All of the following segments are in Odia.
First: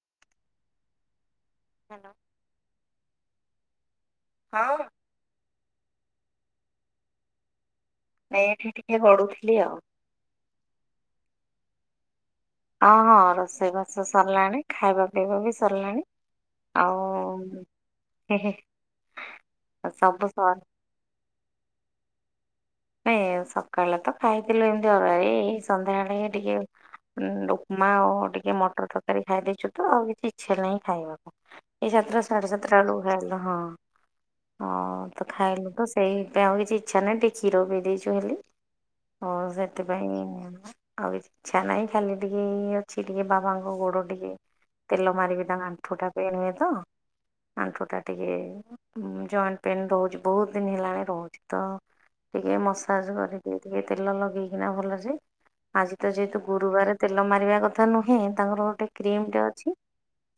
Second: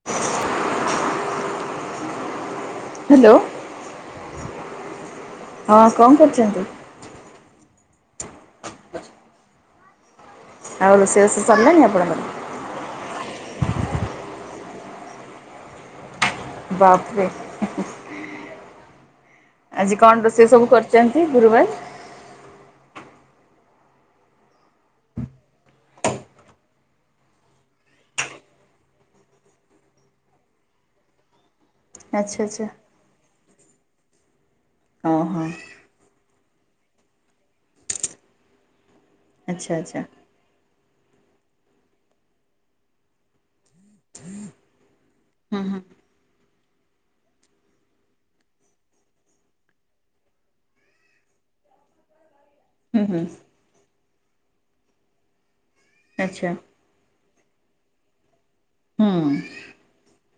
[inaudible] ହାଲୋ। ହାଲୋ। ହଁବା। ହଁ କଣ କରୁଚନ୍ତି? ନାଇଁ ଏଠି ଟିକେ ଗଢୁଥିଲି ଆଉ। ଆଉ ରୋଷେଇବାସ ସଲିଲାଣି ଆପଣଙ୍କର? ହଁ ରୋଷେଇ ବାସ ସରିଲାଣି ଖାଇବା ପିଇବା ବି ସରିଲାଣି। ବାପରେ ଆଉ ହେ ହେ। ଆଜି କଣ ରୋଷେଇ ସବୁ କରିଚନ୍ତି ଗୁରୁବାର? ନାଇ ସକାଳେ ତ ଖାଇଥିଲୁ ଏମିତି ଅରୁଆ ଏ ଏଇ ସନ୍ଧ୍ୟାବେଳେ ହିଁ ଟିକେ କୁମା ଆଉ ଟିକେ ମଟର ତରକାରୀ ଖାଇ ଦେଇଚୁ ତ ଆଉ କିଛି ଇଚ୍ଛା ନାହିଁ ଖାଇବାକୁ। ଏଇ ସାତଟା ଆଚ୍ଛା ସାଢେ ଆଚ୍ଛା ସାତଟା ବେଳକୁ ଖାଇଲୁ ହଁ ହଁ ତ ଖାଇଲୁ ତ। ସେଇପାଇଁ ଆଉ କିଛି ଇଚ୍ଛା ନାହିଁ ଟିକେ ଖିର ପି ଦେଇଛୁ ହେଲି ଆଉ ଆଚ୍ଛା ଆଚ୍ଛା ସେଥିପାଇଁ। ଆଉ କିଛି ଇଚ୍ଛା ନାହିଁ ଖାଲି ଟିକେ ଅଛି ଟିକେ ବାବାଙ୍କ ଗୋଡ ଟିକେ ତେଲ ମାରିକି ହୁଁ ତାଙ୍କ ହୁଁ ଆଣ୍ଠୁଟା ପେନେହୁଏ ତ। ଆଣ୍ଠୁଟା ଟିକେ ଜଏଣ୍ଟେ ପେନେ ରହୁଚି ବହୁତୁ ଦିନି ହେଲାଣି ରହୁଚି ତ। ଟିକେ ହୁଁ ମସାଜ ହୁଁ କରିଦିଏ ଟିକେ ତେଲ ଲଗେଇକିନା ଭଲସେ ଆଜି ତ ଯେହେତୁ ଆଚ୍ଛା ଗୁରୁବାରେ। ତେଲ ମାରିବା କଥା ନୁହେଁ ତାଙ୍କର ଗୋଟେ ହୁଁ କ୍ରିମ ଟେ ଅଛି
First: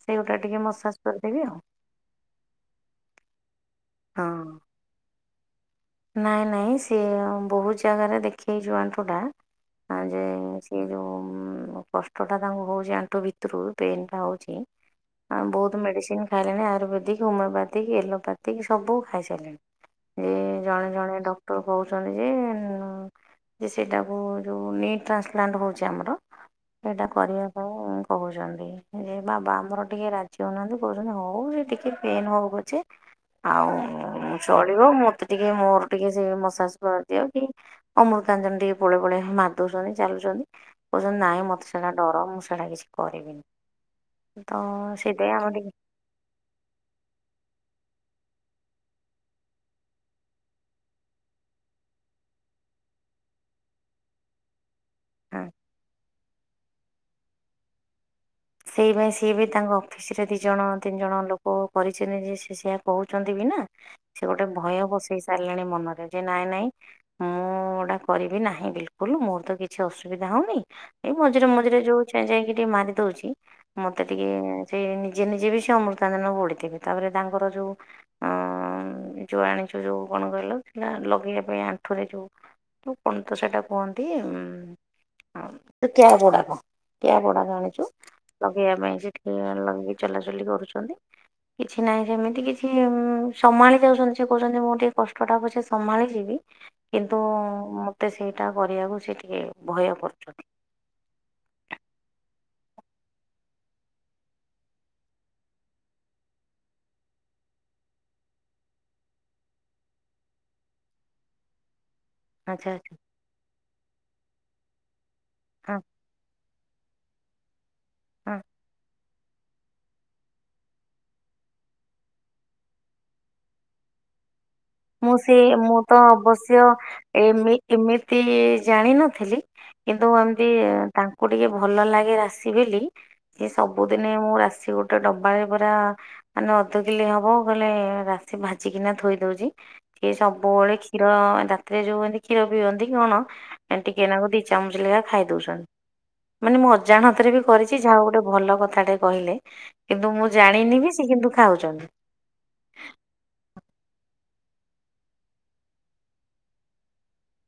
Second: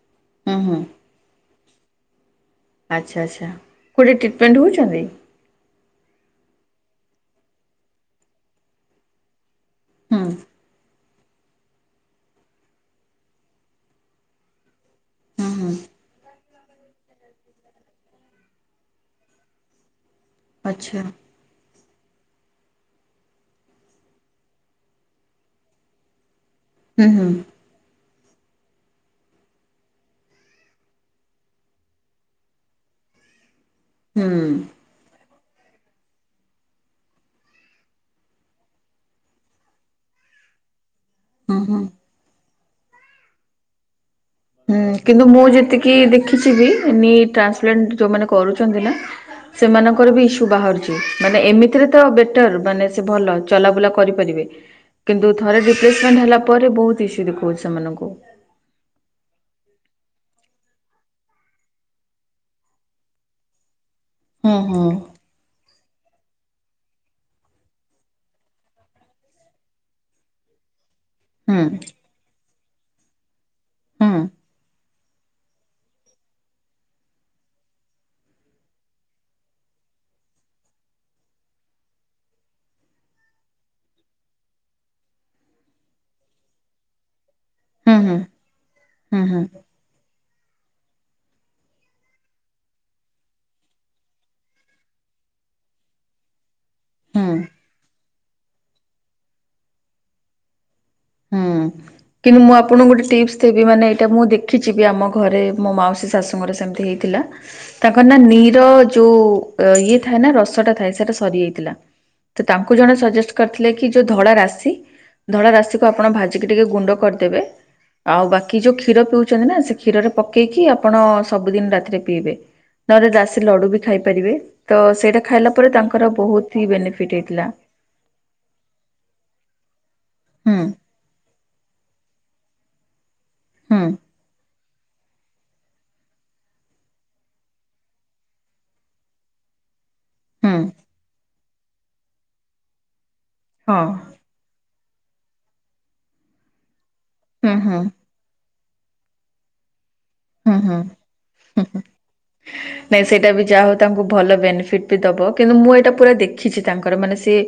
ସେଗୁଟା ହୁଁ ଟିକେ ହୁଁ ମସାଜ କରିଦେବି ଆଉ। ଆଚ୍ଛା ଆଚ୍ଛା କେଉଠି ଟ୍ରିଟିମେଣ୍ଟେ ହଁ ହୋଉଚନ୍ତି? ନାଇଁ ନାଇଁ ସିଏ ବୋହୁତ୍ ଜାଗାରେ ଦେଖେଇଚୁ ଆଣ୍ଠୁଟା। ହୁଁ ଆଯେ ହୁଁ ସେ ଯୋଉ କଷ୍ଟଟା ତାଙ୍କୁ ହୋଉଚି ଆଣ୍ଠୁ ଭିତୁରୁ ପେନ୍ ଟା ହୋଉଚି। ଆଉ ହୁଁ ବହୁତୁ ମେଡ଼ିସିନ ଖାଇଲେଣି ଆୟୁରୁବେଦିକି ହୋମିଓପାଥିକି ଏଲୋପାଥିକି ସବୁ ଖାଇସାରିଲେଣି। ଏ ଜଣେ ଆଚ୍ଛା ଜଣେ ଡକ୍ଟର କହୁଛନ୍ତି ଯେ ଯେ ସେଇଟାକୁ ଯୋଉ ନି ଟ୍ରାସପ୍ଲାଣ୍ଟ ହୋଉଚି ଆମର। ସେଇଟା ହୁଁ ହୁଁ କରିବା ପାଇଁ କୋହୁଚନ୍ତି ଯେ ବାବା ଆମର ଟିକେ ରାଜି ହୋଉନାହାନ୍ତି କହୁଛନ୍ତି ହୋଉ ସେ ଟି ଟିକେ ପେନ୍ ହୋଉପଛେ ଆଉ ହୁଁ ଚଳିବ ମ ଟିକେ ମୋର ଟିକେ ସେ ମସାଜ କରିଦିଅନ୍ତି। ଅମୃତାଞ୍ଚନ ଟିକେ ପୁଳେ ପୁଳେ ମାରିଦୋଉଚନ୍ତି ଚାଲୁଚନ୍ତି। କହୁଚନ୍ତି ନାହିଁ ହୁଁ ମତେ ହୁଁ ସେଇଟା ଡର ମୁଁ ସେଇଟା କିଛି କରିବିନି। ତ ହୁଁ କିନ୍ତୁ ସେଇଥିପାଇଁ ମୁଁ ଆମେ ଟିକେ ଯେତିକି ଦେଖିଛିି ବି ନି ଟ୍ରାନ୍ସଲେଣ୍ଟେ ଯୋଉମାନେ କରୁଛନ୍ତି ନା ସେମାନଙ୍କର ବି ଇସୁ ବାହାରୁଚି ମାନେ ଏମିତିରେ ତ ବେଟର୍ ମାନେ ସେ ଭଲ ଚଲାବୁଲା କରିପାରିବେ। କିନ୍ତୁ ହଁ ଥରେ ରିପ୍ରେସମେଣ୍ଟେ ହେଲା ପରେ ବହୁତୁ ଇସୁ ଦେଖଉଚି ସେମାନଙ୍କୁ। ସେଇ ଭାଇ ସିଏ ବି ତାଙ୍କ ଅଫିସି ରେ ଦି ଜଣ ତିନି ଜଣ ଲୋକ। କୋକରିଛନ୍ତି ଯେ ସିଏ ସେଆ କହୁଛନ୍ତି ବି ନା ସେ ଗୋଟେ ହୁଁ ହୁଁ। ଭୟ ବସେ। ସାରିଲାଣି ମନରେ ଯେ ନାଇଁ ନାଇଁ। ମୁଁ ଏଟା କରିବି ନାହିଁ ବିଲୁକୁଲୁ ମୋର ତ କିଛି ଅସୁବିଧା ହଉନେହିଁ। ଏଇ ମଝିରେ ହୁଁ ମଝିରେ ଯୋଉ ଛା ଯାଇକି ଟିକେ ମାରି ଦୋଉଚି ମତେ ହୁଁ ଟିକେ ସେଇ ନିଜେ ନିଯେ ବିି ସେ ଅମୃତାଞ୍ଜନ ବୋଳିଵେବି ତାପରେ ତାଙ୍କର ଯୋଉ ଅଁ ଯୋଉ ଆଣିଚୁ ଯୋଉ କଣ କହିଲ ଲଗେଇବା ପାଇଁ ଆଣ୍ଠୁରେ ଯୋଉ। ଯୋଉ କଣ ତ ସେଇଟା କୁହନ୍ତି? ଉଁ। ହଁ ଟ୍ୟାପ୍ ଗୁଡ଼ାକ ଟ୍ୟାପ୍ ଗୁଡାକ ଆଣିଚୁ। ହୁଁ ହୁଁ। ଲଗେଇବା ପାଇଁ ହୁଁ ସେଠି ହୁଁ ଲଗେଇକି ଚଲାଚଲି କରୁଛନ୍ତି। କିଛି ନାହିଁ ସେମିତି କିଛି ସମ୍ଭାଳି ଯାଉଛନ୍ତି ସେ କହୁଛନ୍ତି ମୁଁ ଟିକେ କଷ୍ଟଟା ପଛେ ସମ୍ଭାଳି ଯିବି କିନ୍ତୁ ହୁଁ। ମତେ ସେଇଟା କରିବାକୁ ସେ ଟିକେ ଭୟ କରୁଛନ୍ତି। ହୁଁ। କିନ୍ତୁ ମୁଁ ଆପଣଙ୍କୁ ଗୋଟେ ଟିପ୍ସ ଦେବି ମାନେ ଏଇଟା ମୁଁ ଦେଖିଛିି କି ଆମ ଘରେ ମୋ ମାଉସୀ ଶାଶୁଙ୍କର ସେମିତି ହେଇି ଥିଲା। ତାଙ୍କର ନା ନିର ଯୋଉ ଇଏ ଥାଏ ନା ରସଟା ଥାଏ ସେଇଟା ସରିଯାଇଥିଲା। ତ ଆଚ୍ଛା ତାଙ୍କୁ ଜଣେ ଆଚ୍ଛା ସଜେଷ୍ଟ କରିଥିଲେ କି ଯୋଉ ଧଳା ରାଶି ଧଳା ହଁ ରାଶି ଆପଣ ଭାଜିକି ଟିକେ ଗୁଣ୍ଡ କରିଦେବେ ଆଉ ହଁ। ବାକି ଯୋଉ କ୍ଷୀର ପିଉଛନ୍ତି ନା କ୍ଷୀରରେ ପକେଇକି ଆପଣ ସବୁଦିନ ରାତିରେ ପିଇବେ ନହେଲେ ରାଶୀ ଲଡୁ ବି ଖାଇପାରିବେ। ତ ମୁଁ ସେଇଟା ସେ ଖାଇଲା ପରେ ମୁଁ ତ ତାଙ୍କର ବହୁତ ଅବଶ୍ୟ ହି ବେନିଫିଟ୍ ହେଇଥିଲା। ଏମି ଏମିତି ଜାଣିନଥିଲି କିନ୍ତୁ କି ହୁଁ ତାଙ୍କୁ ଟିକେ ଭଲ ଲାଗେ ରାଶି ବୋଲି ସେ ହୁଁ ସବୁଦିନେ ମୁଁ ରାଶି ଗୋଟେ ଗୋଟେ ଡବାରେ ପୁରା ମାନେ ଅଧ କିଲୋ ହବ କହିଲେ ରାଶି ଭାଜିିକିନା ଥୋଇ ଦଉଛି। ଏ ହୁଁ ସବୁବେଳେ କ୍ଷୀର ଏଁ ରାତିରେ ଯୋଉ ଏନ୍ତି କ୍ଷୀର ପିଅନ୍ତି କଣ ଏ ହଁ ଟିକେନାଗୁରୁ ଦି ଚାମୁଚେ ଲେଖା ଖାଇଦଉଛନ୍ତି ମାନେ ମୁଁ ଅଜାଣତ ରେ ବି ହୁଁ କରିଛି ହୁଁ ଯା ହଉ ଗୋ ଗୋଟେ ଭଲ କଥାଟେ କହିଲେ କିନ୍ତୁ ମୁଁ ହୁଁ ହୁଁ। ଜାଣିନି କିଛି ସେ କିନ୍ତୁ ଖାଉଛନ୍ତି। ନାଇଁ ସେଇଟା ବି ଯାହା ହଉ ତାଙ୍କୁ ଭଲ ବେନିଫିଟ୍ ବି ଦେବ କିନ୍ତୁ ମୁଁ ଏଇଟା ପୁରା ଦେଖିଛି ତାଙ୍କର ମାନେ ସିଏ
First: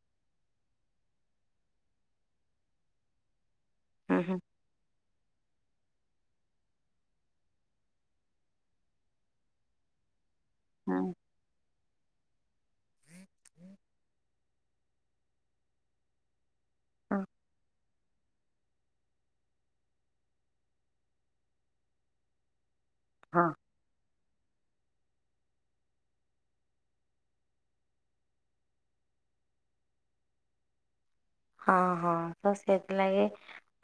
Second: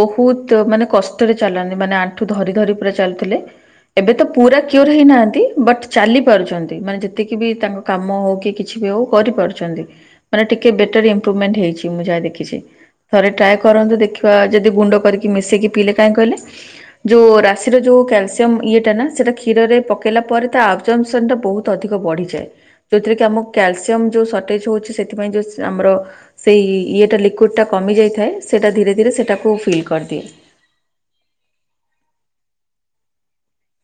ବହୁତ ମାନେ କଷ୍ଟରେ ଚାଲନ୍ତି ମାନେ ଆଣ୍ଠୁ ଧରି ଧରି ପୁରା ଚାଲୁଥିଲେ। ଏବେ ହୁଁ ତ ହୁଁ ପୁରା କିଓର ହେଇନାହାନ୍ତି ବଟ୍ ଚାଲି ପାରୁଛନ୍ତି ମାନେ ଯେତ ଯେତିକି ବି ତାଙ୍କ କାମ ହଉ କି କିଛି ବି ହଉ କରିପାରୁଛନ୍ତି ମାନେ ଟିକେ ହୁଁ ବେଟର ଇମ୍ପ୍ରୁଭମେଣ୍ଟ ହେଇଛି। କି ମୁଁ ଯାହା ଦେଖିଛି ଥରେ ଟ୍ରାଏ କରନ୍ତୁ ଦେଖିବା ଯଦି ଗୁଣ୍ଡ କରିକି ମିଶେଇକି ପିଇଲେ କାହିଁ କହିଲେ ହୁଁ ଯୋଉ ରାଶିର ଯୋଉ କ୍ୟାଲସି ଯମ୍ ଇଏଟା ନା ସେଟା କ୍ଷୀରରେ ପକେଇଲା ପରେ ତା ଆବଜମସନ୍ ଟା ବହୁତ ଅଧିକ ବଢିଯାଏ। ଯଉଥିରେ କି ଆମୁ ହଁ କ୍ୟାଲସିୟମ୍ ଯୋଉ ସର୍ଟେଜ୍ ହଉଛି ସେଥିପାଇଁ ଯୋଉ ସ ଆମର ସେଇ ଇଏଟା ଲିକୁଇଡଟା କମି ଯାଇଥାଏ ସେଟା ଧୀରେ ଧୀରେ ସେଟାକୁ ଫିଲ୍ କରଦିଏ। ହଁ ହଁ ତ ସେଥିଲାଗି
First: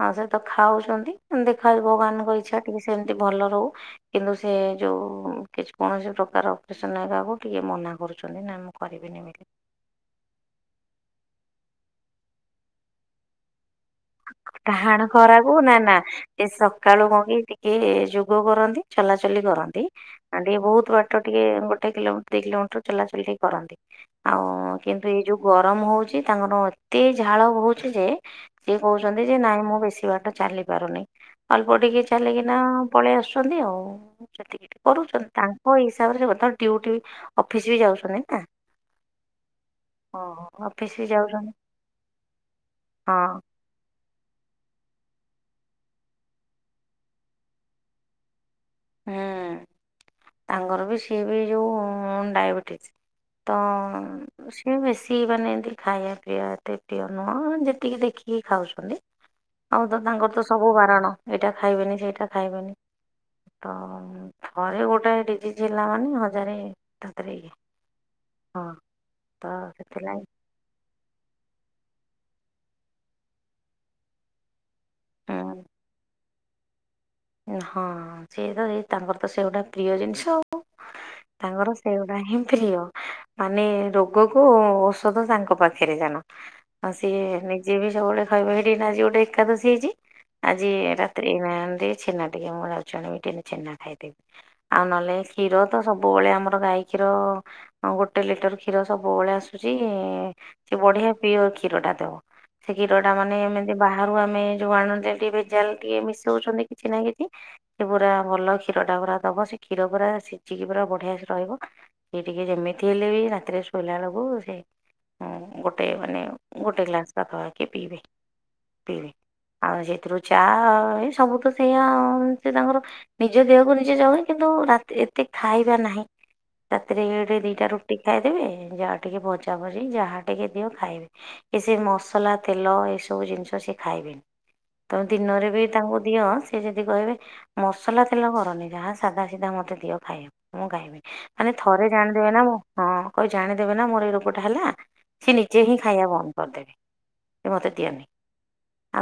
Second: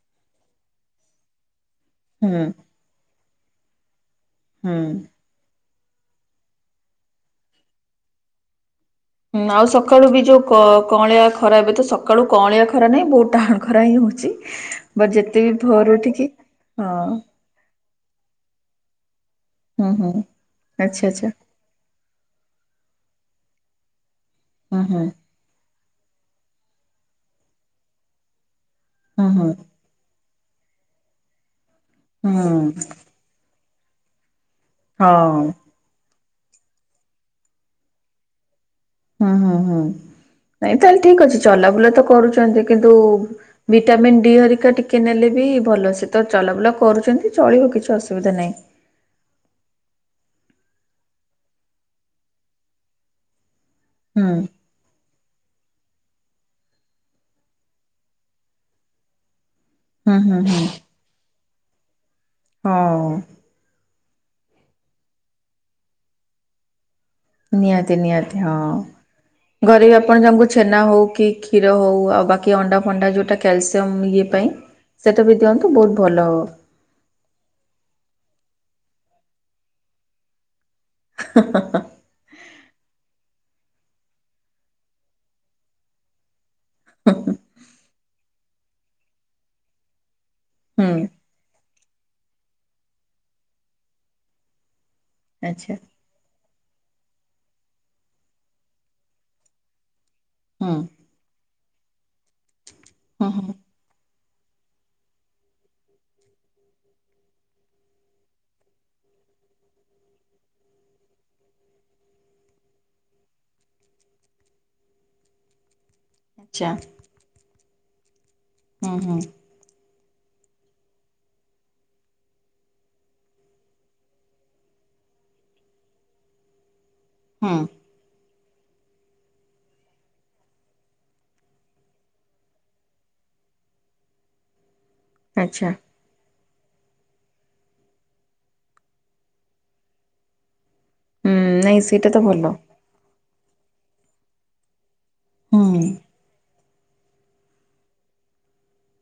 ଆଉ ସେ ତ ଖାଉଛନ୍ତି ଦେଖାଯାଉ ହୁଁ ଭଗବାନଙ୍କ ଇଛା ଟିକେ ସେମତି ଭଲ ରହୁ କିନ୍ତୁ ସେ ହୁଁ। ଯୋଉ କିଛି କୌଣସି ପ୍ରକାର ଅପ୍ରେସନ୍ ନେବାକୁ ଟିକେ ମନା କରୁଛନ୍ତି ନା ମୁ ହଁ ଆଉ ସକାଳୁ ବି ଯୋଉ କ କଅଁଳିଆ ଖରା ଏବେ ତ ସକାଳୁ କଅଁଳିଆ ଖରା ନାଇଁ ବହୁତ ଟାହାଣ ଖରା ହିଁ ହଉଛି। ଟାହାଣ ବଟ ଯେତେ ବି ଖରାକୁ ନା ଭୋରୁ ନା ଉଠିକି ଏ ହଁ ସକାଳୁ କଣ କି ଟିକେ ଯୋଗ କରନ୍ତି। ଚଲାଚଲି କରନ୍ତି ହୁଁ ହୁଁ ଆଁ ଟିକେ ବହୁତ ଆଚ୍ଛା ବାଟ ଆଚ୍ଛା ଟିକେ ଗୋଟେ କିଲୋମିଟ ଦୁଇ କିଲୋମିଟର ଚଲାଚଲିି କରନ୍ତି ଆଉ ହୁଁ ହୁଁ କିନ୍ତୁ ଏଇ ଯୋଉ ଗରମ ହଉଛି ତାଙ୍କର ଏତେ ଝାଳ ଭୋହୁଛି ଯେ ସିଏ କହୁଛନ୍ତି ହୁଁ ଯେ ନାଇଁ ହୁଁ ମୁଁ ବେଶୀ ବାଟ ଚାଲି ପାରୁନି ଅଳ୍ପ ଟିକେ ଚାଲିକିନା ହୁଁ ପଳେଇ ଆସୁଛନ୍ତି ଆଉ ସେତିକି ଟିକେ ହଁ କରୁଛନ୍ତି ତାଙ୍କ ହିସାବରେ ବର୍ତମାନ ଡ୍ୟୁଟି ବି ଅଫିସ୍ ବି ଯାଉଛନ୍ତି ନା। ହୁଁ ହୁଁ ହୁଁ ନାଇଁ ଅଫିସ ତାହେଲେ ବି ଠିକ ଅଛି ଯାଉଛନ୍ତି ଚଲାବୁଲା ତ କରୁଛନ୍ତି କିନ୍ତୁ ହଁ ଭିଟାମିନ୍ ଡି ହରିକା ଟିକେ ନେଲେ ବି ଭଲ ସେ ତ ଚଲାବୁଲା କରୁଛନ୍ତି ଚଳିବ କିଛି ଅସୁବିଧା ନାହିଁ। ହୁଁ। ତାଙ୍କର ବି ସିଏ ବି ଯୋଉ ଡାଇବେଟିସ୍ ତ ହଁ। ସିଏ ବେଶୀ ମାନେ ଏନ୍ତି ଖାଇଆ ପିଇବା ଏତେ ପ୍ରିୟ ନୁହଁ ଯେତିକି ଦେଖିକି ଖାଉଛନ୍ତି। ଆଉ ତ ହୁଁ ତାଙ୍କର ହୁଁ ତ ହୁଁ ସବୁ ବାରଣ ଏଇଟା ଖାଇବେନି ସେଇଟା ଖାଇବେନି। ହଉ ତ ଥରେ ଗୋଟେ ଡିଜିଜି ହେଲା ମାନେ ହଜାରେ ତା ଦେହରେ ଇଏ ନିହାତି, ନିହାତି ହଁ ତ ଘରେ ବି ଆପଣ ସେଥିଲାଗି ଜଙ୍କୁ ଛେନା ହଉ କି କ୍ଷୀର ହଉ ଆଉ ବାକି ଅଣ୍ଡା ଫଣ୍ଡା ଯୋଉଟା କ୍ୟାଲସିୟମ୍ ଇଏ ପାଇଁ ସେଟା ବି ଦିଅନ୍ତୁ ବହୁତ ଭଲ ହବ। ହଁ ସିଏ ତ ଏଇ ତାଙ୍କର ତ ସେଇ ଗୁଟା ପ୍ରିୟ ଜିନଷ ଆ ଉ ତାଙ୍କର ସେଇ ଗୁଟା ହିଁ ପ୍ରିୟ ମାନେ ରୋଗକୁ ଓଷଧ ତାଙ୍କ ପାଖରେ ଜାଣ ହଁ ସିଏ ନିଜେ ବି ସବୁବେଳେ ଖାଇବା ହେଇଠି ଆଜି ଗୋଟେ ଏକାଦଶୀ ହେଇଛି ଆଜି ହୁଁ ରାତି କେହିନାହାନ୍ତି ଛେନା ଟିକେ ମୁଁ ଯାଉଛି ଛେନା ଖାଇଦେବି ଆଉ ନହଲେ କ୍ଷୀର ଆଚ୍ଛା ତ ସବୁ ସବୁବେଳେ ଆମର ଗାଈ କ୍ଷୀର ଅ ଗୋଟେ ଲିଟର କ୍ଷୀର ସବୁବେଳେ ଆସୁଛି ହୁଁ ସେ ବଢିଆ ପିଓର କ୍ଷୀରଟା ଦବ। ସେ କ୍ଷୀରଟା ହୁଁ ମାନେ ହୁଁ ମ ଏ ବାହାରୁ ଆମେ ଯୋଉ ଆଣୁଚେ ଟିକେ ଭେଜାଲ ଟିକେ ମିଶଉଛନ୍ତି କିଛି ନା କିଛି ସେ ପୁରା ଭଲ କ୍ଷୀରଟା ପୁରା ଦବ ସେ କ୍ଷୀର ପୁରା ସିଝିକି ପୁରା ବଢିଆ ସେ ରହିବ ଇଏ ଟିକେ ଯେମିତି ହେଲେ ବି ରାତିରେ ଶୋଇଲା ବେଳକୁ ସେ ଗୋଟେ ମାନେ ଆଚ୍ଛା ଗୋଟେ ଗ୍ଲାସ ପାଖାପାଖୀ ପିଇବେ ହୁଁ ପିଇବେ ହୁଁ ଆଉ ସେଥିରୁ ଚା ହୁଏ ସବୁ ତ ସେଇଆ ସେ ତାଙ୍କର ନିଜ ଦେହକୁ ନିଜେ ଜଗନ୍ତି କିନ୍ତୁ ରାତି ଏତେ ଖାଇବା ନାହିଁ ରାତିରେ ଗୋଟେ ହୁଁ ଦିଟା ରୁ ଟି ଖାଇଦେବେ ଯାହା ଟିକେ ଭଜା ଭଜି ଯାହା ଟିକେ ଦିଅ ଖାଇବେ କି ସେ ମସଲା ତେଲ ଏ ସବୁ ଜିନଷ ସିଏ ଖାଇବେନି। ତମେ ଦିନରେ ବି ଆଚ୍ଛା ତାଙ୍କୁ ଦିଅ ସେ ଯଦି କହିବେ ମସଲା ତେଲ କରନି ଯାହା ସାଧା ସିଧା ମତେ ଦିଅ ଖାଇବାକୁ ମୁଁ ଖାଇବିନି। ହୁଁ ଆରେ ନାଇଁ ଥରେ ସେଇଟା ତ ଜାଣିଦିଏ ନା ଭଲ ମୁଁ। ହଁ କଉ ଜାଣିଦେବେ ନା ମୋର ଏଇ ରୋଗଟା ହେଲା ସି ନିଜେ ହୁଁ ହିଁ ଖାଇବା ବନ୍ଦ କରିଦେବେ। ଏ ମତେ ଦିଅନି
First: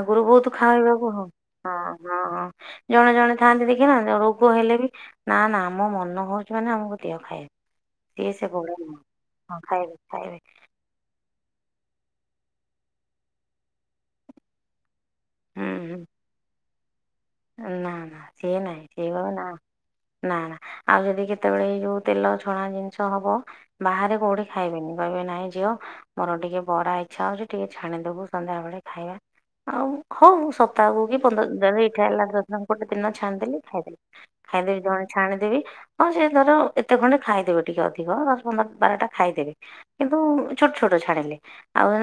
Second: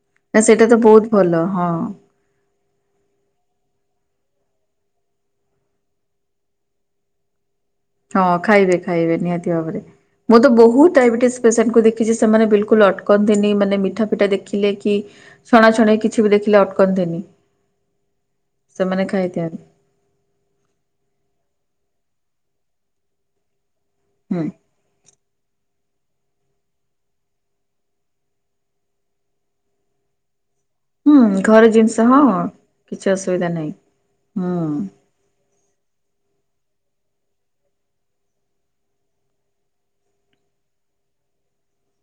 ଆଗରୁ ନା ବହୁତ ସେଇଟା ତ ବହୁତ ଖାଇଇବାକୁ ହ ଭଲ ହଁ ହଁ। ହଁ ଜଣେ ଜଣେ ଥାଆନ୍ତି ଦେଖିନ ରୋଗ ହେଲେ ବି ନା ନା ଆମ ମନ ହଉଛି ମାନେ ଆମକୁ ଦିଅ ଖାଇବୁ। ହଁ ଖାଇବେ ଖାଇବେ ନିହାତି ଭାବରେ ଖାଇବେ ମୁଁ ଖାଇବେ ତ ବହୁତ ଡାଇବେଟିସ୍ ପେସେଣ୍ଟକୁ ଦେଖିଛି ସେମାନେ ବିଲକୁଲ୍ ଅଟକନ୍ତିନି ମାନେ ମିଠା ଫିଠା ଦେଖିଲେ କି ହୁଁ ଛଣାଛଣି କିଛି ବି ଦେଖିଲେ ଅଟକନ୍ତିନି। ନା ନା ସେ ନାହିଁ ସେ ସେମାନେ କହିବେ ନା ଖାଇଥାନ୍ତି। ନା ନା ଆମେ ବି କେତେବେଳେ ଏଇ ଯୋଉ ତେଲ ଛଣା ଜିନିଷ ହବ ବାହାରେ ହୁଁ କୋଉଠି ଖାଇବେନି। କହିବେ ନାଇଁ ଝିଅ ମୋର ଟିକେ ବରା ଇଚ୍ଛା ହଉଛି ଟିକେ ଛାଣିଦବୁ ସନ୍ଧ୍ୟାବେେଳେ ଖାଇବା। ଆଉ ହଁ ମୁଁ ସପ୍ତାହକୁ କି ହୁଁ ପନ୍ଦର ଘର ଦିନ ଜିନିଷ ହେଲା ହଁ ଦନ ଗୋଟେ କିଛି ଦିନ ଅସୁବିଧା ଛାଣିଦେଲି ନାହିଁ। ଖାଇଦେଲି, ହୁଁ ଖାଇଦେଲି ଜଣ ଛାଣିଦେବି ହଉ ସେ ଧର ଏତେ ଖଣ୍ଡେ ଖାଇଦେବେ ଟିକେ ଅଧିକ ଦଶ, ପନ୍ଦର, ବାରଟା ଖାଇଦେବେ କିନ୍ତୁ ଛୋଟ ଛୋଟ ଛାଣିଲେ ଆଉ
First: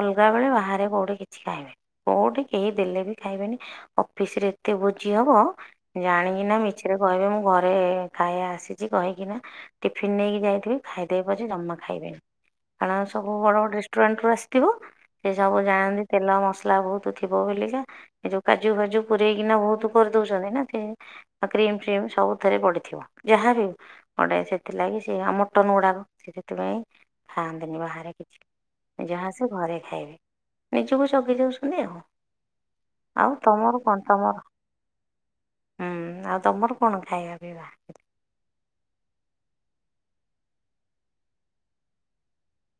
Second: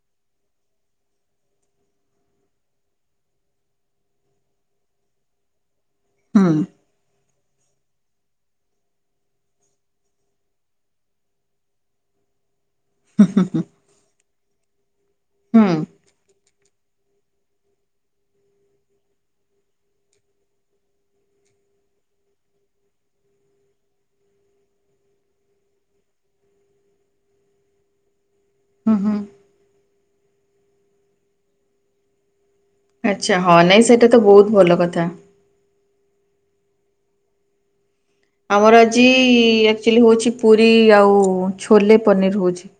ଅଲଗା ବେଳେ ବାହାରେ କୋଉଠି କିଛି ଖାଇବେନି। କୋଉଠି କେହି ଦେଲେ ବି ଖାଇବେନି ଅଫିସ ରେ ଏତେ ଭୋଜି ହବ ଜାଣିକି ହୁଁ ନା ମିଛରେ କହିବେ ମୁଁ ଘରେ ଖାଇବା ଆସିଛି କହିକିନା ଟିଫିିନ ନେଇକି ଯାଇଥିବି ଖାଇଦେବେ ପଛେ ଜମା ଖାଇବେନି। କାରଣ ହୁଁ ସବୁ ହୁଁ ହୁଁ ବଡ ରେଷ୍ଟୁରାଣ୍ଟରୁୁ ଆସିଥିବୁ ସେ ସବୁ ହୁଁ ଜାଣନ୍ତି ତେଲ ମସଲା ବହୁତ ଥିବ ବୋଲିକା ଏ ଯୋଉ କ କାଜୁ ଫାଜୁ ପୁରରେଇକିନା ବହୁତ କରିଦଉଛନ୍ତି ନା ଆ କ୍ରିମ ଫ୍ରିମ ସବୁଥିରେ ପଡିଥିବ ଯାହା ବିି ହଉ। ପଡ଼େ ସେଥିଲାଗି ସେଏ ଆଉ ମଟନ ଗୁଡାକ ସେ ସେଥିପାଇଁ ଖାଆନ୍ତିନି ବାହାରେ ହୁଁ କିଛି। ହୁଁ। ଯାହା ସେ ଘରେ ଖାଇବେ ନିଜକୁ ଜଗି ଯାଉଛନ୍ତି ଆଉ। ଆଉ ଆଚ୍ଛା, ହଁ ତମର ନାଇଁ କ'ଣ ସେଇଟା ତ ତମର ବହୁତ ଭଲ କଥା। ହୁଁ, ଆଉ ତମର କଣ ଖାଇବା ପିଇବା? ଆମର ଆଜି ଆକ୍ଚୁଆଲି ହଉଛି ପୁରୀ ଆଉ ଛୋଲେ ପନିର ହଉଛି।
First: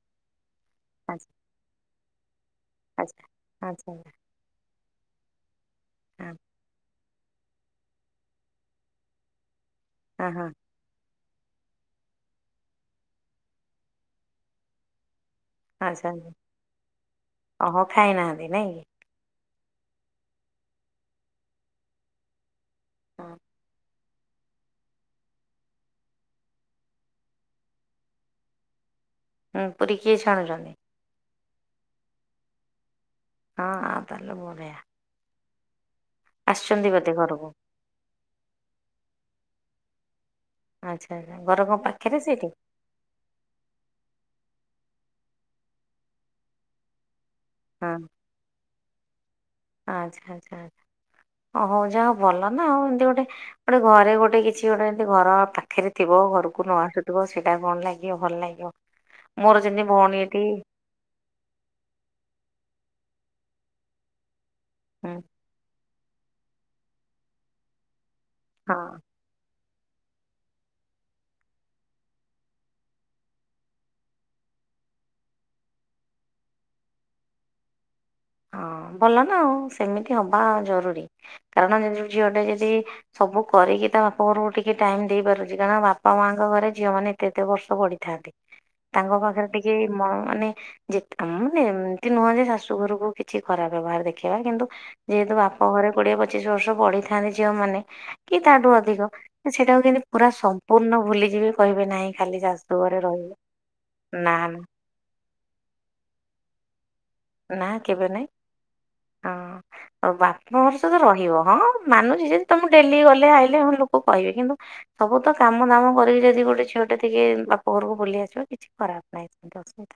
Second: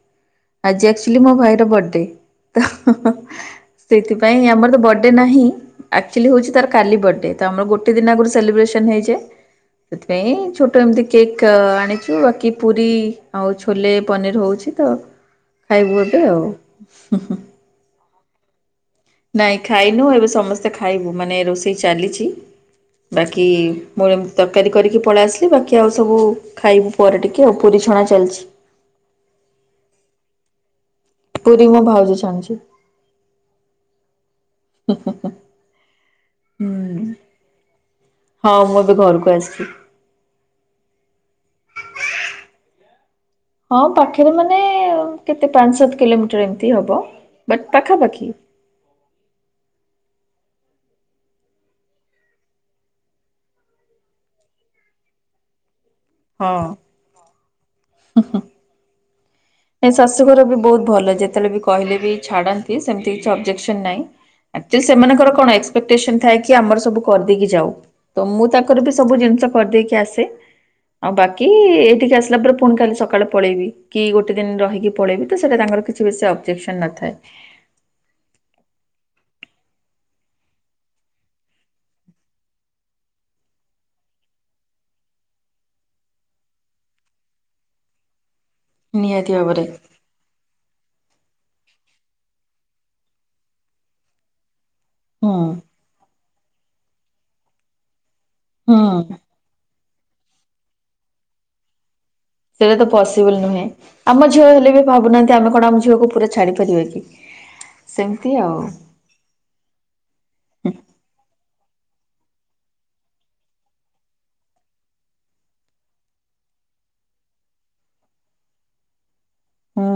ଆଜି ଆକ୍ଚୁଆଲି ଆଚ୍ଛା ମୋ ଭାଇର ବଡେ ତ ଆଚ୍ଛା ଆଚ୍ଛା ସେଥିପାଇଁ ନାଇଁ ଆମର ତ ବର୍ଡେ ନାହିଁ ଆକ୍ଚୁଆଲି ହଁ ହଉଛି ତାର କାଲି ବର୍ଡେ। ଆମର ଗୋଟେ ଦିନ ଆଗରୁ ସେଲିବ୍ରେସନ ହେଇଛେ ହଁ ସେଥିପାଇଁ ହଁ ଛୁ ଏମତି କେକ୍ ଆଣିଛୁ ବାକି ପୁରୀ ଆଉ ଛୋଲେ ପନିର ହଉଛି ତ ଖାଇବୁ ଆଚ୍ଛା ଆଚ୍ଛା [unintelligible] ଆଉ। ଓହୋ ଖାଇନାହାନ୍ତି ନାଇଁ କି? ନାଇଁ ଖାଇନୁ ଏବେ ସମସ୍ତେ ଖାଇବୁ ମାନେ ରୋଷେଇ ଚାଲିଛି ବାକି ମୁଁ ଏମିତି ତରକାରୀ କରିକି ପଳେଇ ଆସିଲି ବାକି ଆଉ ସବୁ ଖାଇବୁ ପରେ ଟିକେ ଆଉ ପୁରୀ ଛଣା ଚାଲିଛି। ହୁଁ, ପୁରୀ କିଏ ଛାଣୁଛନ୍ତି। ପୁରୀ ମୋ ଭାଉଜ ଛାଣୁଚି। ହଁ ଆ ତା ହେଲେ ବଢିଆ। [unintelligible] ହୁଁ ଆସିଛନ୍ତି ବୋଧେ ଘରକୁ। ହଁ ମୁଁ ଏବେ ଘରକୁ ଆସିଛି। ଆଚ୍ଛା ଆଚ୍ଛା ଘର କଣ ପାଖରେ ସେଇଠି? ହଁ, ପାଖରେ ମାନେ କେତେ ପାଞ୍ଚ, ସାତ କିଲୋମିଟର ଏମିତି ହବ ବଟ୍ ହଁ ପାଖାପାଖି। ଆଚ୍ଛା ଆଚ୍ଛା ଆଚ୍ଛା। ଓ ହଉ ଯାହା ଭଲ ନା ଆଉ ଏମିତି ଗୋଟେ ଗୋଟେ ଘରେ ଗୋଟେ କିଛି ଗୋଟେ ଏମିତି ଘର ପାଖିରେ ଥିବ ହଁ। ଘରକୁ ନ ଆସୁଥିବ ସେଇଟା କଣ ଲାଗିବ ଭଲ ଲାଗିବ। ମୋର ଯେମିତି ନାଇଁ ଭଉଣୀ ଶାଶୁଘର ଏଠି ବି ବହୁତ ଭଲ ଯେତେବେଳେ ବି କହିଲେ ବି ଛାଡନ୍ତି ସେମିତି କିଛି ଅବଜେସ୍କନ୍ ନାହିଁ ଆକଚୋଲି ହୁଁ ସେମାନଙ୍କ ର କଣ କୋଟେଶନ ଥାଏ କି ଆମର ସବୁ କରି ଦେଇକି ଯାଉ ତ ମୁ ହଁ ତାଙ୍କର ବି ସବୁ ଜିନିଷ କରିଦେଇକି ଆସେ ଆଉ ବାକି ଏଇଠିକି ଆସିଲା ପରେ ପୁଣି କାଲି ସକାଳେ ପଳେଇବି କି ଗୋଟେ ଗୋଟେ ଦିନ ରହିକି ପଳେଇବି ତ ସେଟା ତାଙ୍କର କିଛି ବେଶୀ ଅବଜେକ୍ସନ ନଥାଏ। ହଁ ଭଲ ନା ଆଉ ସେମିତି ହବା ଜରୁରୀ କାରଣ ଜିଏ ଝିଅ ଟେ ଯଦି ସବୁ କରିକି ତା ବାପା ଘରକୁ ଟିକେ ଟାଇମ ଦେଇ ପାରୁଛି କାରଣ ବାପା ମା ଙ୍କ ଘରେ ଝିଅ ମାନେ ଏତେ ଏତେ ବର୍ଷ ବଢିଥାନ୍ତି। ତାଙ୍କ ନିହାତି ପାଖରେ ଭାବରେ ଟିକେ ମ ମାନେ ଯେ ମାନେ ଏମତି ନୁହଁ ଯେ ଶାଶୁ ଘରକୁ କିଛି ଖରାପ ବ୍ୟବହାର ଦେଖେଇିବା କିନ୍ତୁ ଯେହେତୁ ହୁଁ ବାପ ଘରେ କୁଡିଏ ପଚ ପଚିଶ ବର୍ଷ ବଢିଥାନ୍ତି ଝିଅ ମାନେ କି ତାଠୁ ହୁଁ। ଅଧିକ। ସେଇଟାକୁ କେମିତି ପୁରା ସମ୍ପୂର୍ଣ୍ଣ ଭୁଲିଯିବେ କହିବେ ନାହିଁ। ଖାଲି ସେଇଟା ଶାଶୁ ତ ଘରେ ରହିବେ ପସିବୁଲ ନୁହେଁ ଆମ ନା ଝିଅ ନା ହେଲେ ବି ଭାବୁନାହାନ୍ତି ଆମେ କଣ ଆମ ଝିଅକୁ ପୁରା ଛାଡି ପାରିବା କି? ନା କେବେ ନାଇଁ, ସେମିତି ଆଉ ହଁ। ଆଉ ବାପା ହୁଁ ଘର ସହିତ ରହିବ ହଁ ମାନୁଛି ଯଦି ତମ ଡେଲି ଗଲେ ଆଇଲେ ହ ଲୋକ କହିବେ କିନ୍ତୁ ସବୁ ତ କାମ ଦାମ କରିକି ଯଦି ଗୋଟେ ଝିଅଟେ ଟିକେ ବାପ ଘରକୁ ବୁଲି ଆସିବ କିଛି ଖରାପ ନାହିଁ ସେମିତି ଅସୁବିଧା ହୁଁ,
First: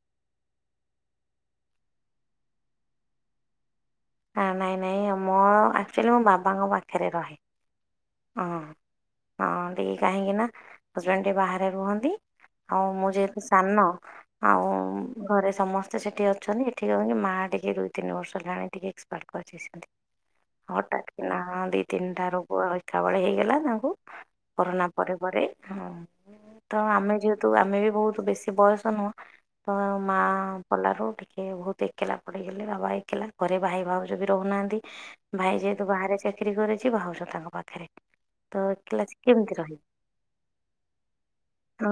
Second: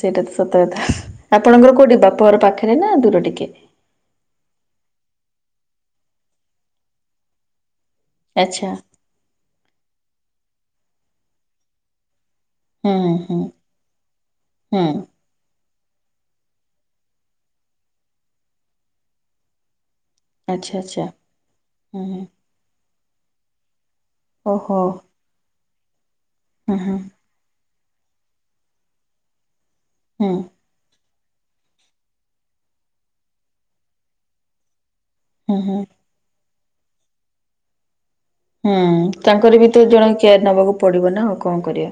ସେଇଟା ତ ସତ କଥା ଆପଣଙ୍କର କୋଉଠି ବାପା ଘର ପାଖରେ ନା ଦୂର ଟିକେ? ହ ନାଇଁ ନାଇଁ ମୋ ଆକ୍ଚୁଆଲି ମୋ ବାବାଙ୍କ ପାଖରେ ରହେ। ହଁ ଆଚ୍ଛା ହଁ ଟିକେ କାହିଁକି ନା ହଜବେଣ୍ଡ ଟିକେ ବାହାରେ ରୁହନ୍ତି। ଆଉ ହୁଁ ମୁଁ ହୁଁ ଯେହେତୁ ସାନ ଆଉ ହୁଁ ଘରେ ସମସ୍ତେ ସେଠି ଅଛନ୍ତି ଏଠି କଣ କି ମା ଟିକେ ରୁହେ ତିନି ବର୍ଷ ଗାଁ ରେ ଟିକେ। [unintelligible] ଆଚ୍ଛା ଆଚ୍ଛା ନାହାନ୍ତି ହୁଁ ତିନ ହୁଁ। ଟା ରୁ। [unintelligible] ହେଇଗଲା ତାଙ୍କୁ ଓହୋ କରୋନା ପରେ ପରେ ତ ହୁଁ ହୁଁ ଆମେ ଯ କିନ୍ତୁ ଆମେ ବି ବହୁତ ବେଶୀ ବୟସ ନୁହଁ ତ ମା ହୁଁ। ଗଲା ର ଟିକେ ବହୁତ୍ ଏକଲା ପଡ଼ିଗଲି ବାବା ଏକଲା ଘରେ ଭାଇ ଭାଉଜ ବି ରହୁନାହାନ୍ତି। ହୁଁ ଭାଇ ହୁଁ ଯେହେତୁ ବାହାରେ ଚାକିରି କରିଛି ଭାଉଜ ତାଙ୍କ ପାଖରେ ତ ହୁଁ ଏକେଲା ସେ କେମିତି ତାଙ୍କର ବି ତ ରହିବେ ଜଣେ କେୟାର ନେବାକୁ ପଡିବ ନା ଆଉ କଣ କରିବା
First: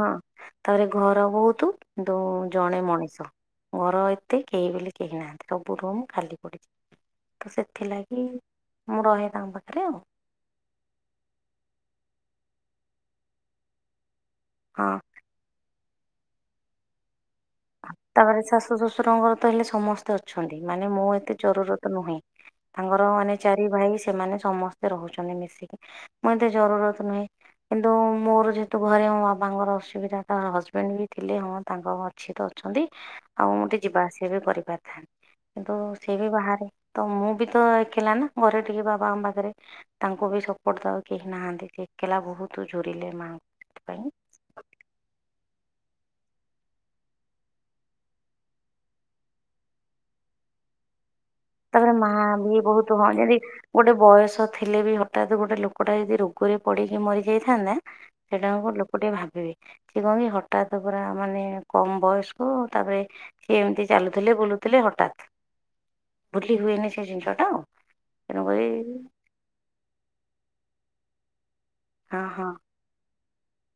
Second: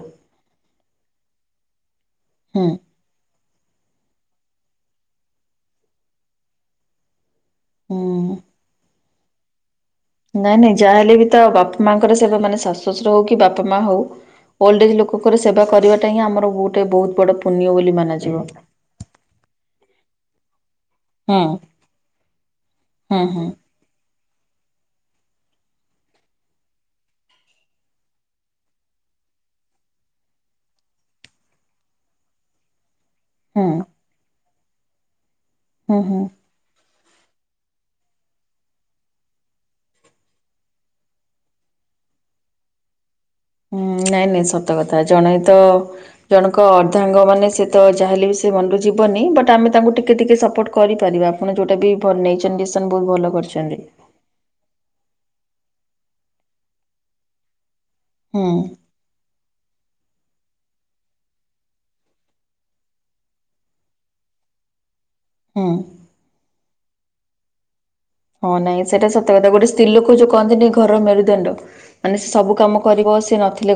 ଥରେ ଘରେ ବହୁତ୍ କିନ୍ତୁ ହୁଁ ଜଣେ ମଣିଷ ଘର ଏତେ କେହି ବୋଲି କେହି ନାହାନ୍ତି ସବୁ ରୁମ୍ ଖାଲି ପଡ଼ିଛି ତ ସେଥିଲାଗି ହୁଁ। ମୁଁ ରହେ ତାଙ୍କ ପାଖରେ ଆଉ। ନାଇଁ ନାଇଁ ଯାହା ହେଲେ ବି ତ ବାପା ମାଙ୍କର ସେବା ମାନେ ଶାଶୁ ଶ୍ୱଶୁର ହଉ କି ବାପା ମା ହଉ ଓଲ୍ଡ ଏଜ୍ ହଁ ଲୋକ କୁ କକୁର ସେବା କରିବାଟା ହିଁ ଆମର ଗୋଟେ ବହୁତ ବଡ଼ ଉ ତାପରେ ଶାଶୁ ଶ୍ୱଶୁରଙ୍କର ତ ହେଲେ ସମସ୍ତେ ଅ ଅଛନ୍ତି ମାନେ ମୁଁ ଏତେ ହୁଁ ଜରୁରତ ନୁହେଁ ତାଙ୍କର ହୁଁ ମାନେ ହୁଁ ଚାରି ଭାଇ ସେମାନେ ସମସ୍ତ ରହୁଛନ୍ତି ମିଶିକି ମୁଁ ଏତେ ଜରୁରତ ନୁହେଁ। କିନ୍ତୁ ମୋର ଯେହେତୁ ଘରେ ମୋ ବାବାଙ୍କର ଅସୁବିଧା ହଜବେଣ୍ଡ ବି ଥିଲେ ହଁ ତାଙ୍କ ଘରେ ଛି ତ ଅଛନ୍ତି ଆଉ ହୁଁ ମୁଁ ଟିକେ ଯିବା ଆସିବା ବି କରିପାରିଥାନ୍ତି। କିନ୍ତୁ ହୁଁ ସିଏ ହୁଁ ବି ବାହାରେ ତ ମୁଁ ବି ତ ଏକ୍ଲା ନା ଘରେ ଟିକେ ବାବାଙ୍କ ପାଖରେ ତାଙ୍କୁ ବି ସପୋର୍ଟ ଦଉ କେହି ନାହାନ୍ତି ଏକ୍ଲା ବହୁତ୍ ଝୁରିଲେ ମାଆଙ୍କୁ ହୁଁ ସେଥିପାଇଁ ନାଇଁ ନାଇଁ ସତ କଥା ଜଣେ ତ ଜଣଙ୍କ ଅର୍ଦ୍ଧାଙ୍ଗ ମାନେ ସେ ତ ଯାହାେଲେ ବି ସେ ମନରୁ ଯିବନି ବଟ୍ ଆମେ ତାଙ୍କୁ ଟିକେ ଟିକେ ସପୋର୍ଟ କରିପାରିବା। ଆପଣ ଯୋଉଟା ବି ତାପରେ ମା ଭଲ ବି ନେଇଛନ୍ତି ଡିସିସନ୍ ବହୁତ୍ ବହୁତ ହୁନ୍ତି ଭଲ ଯଦି କରିଛନ୍ତି ଗୋଟେ ବୟସ ଥିଲେ ବି ହଠାତ୍ ଗୋଟେ ଲୋକଟା ଯଦି ରୋଗରେ ପଡିକି ମରି ଯାଇଥାନ୍ତା ହୁଁ ସେଟା ଗୋଟେ ଭାବିବେ ସେ କଣ କି ହଠାତ୍ ପୁରା ମାନେ କମ୍ ବୟସ ତାପରେ ସିଏ ଏମିତି ଚାଲୁଥିଲେ ବୁଲୁଥିଲେ ହଠାତ୍ ହୁଁ। ଭୁଲି ହୁଏନି ସେ ଜିନିଷଟା ଆଉ ହଁ ତେଣୁକରି ନାଇଁ ସେଇଟା ସତ କଥା ଗୋଟେ ସ୍ତ୍ରୀ ଲୋକ ଯୋଉ କହନ୍ତିନି ଘର ମେରୁଦଣ୍ଡ ମାନେ ହଁ ସେ ହଁ ସବୁ କାମ କରିବ ସେ ନଥିଲେ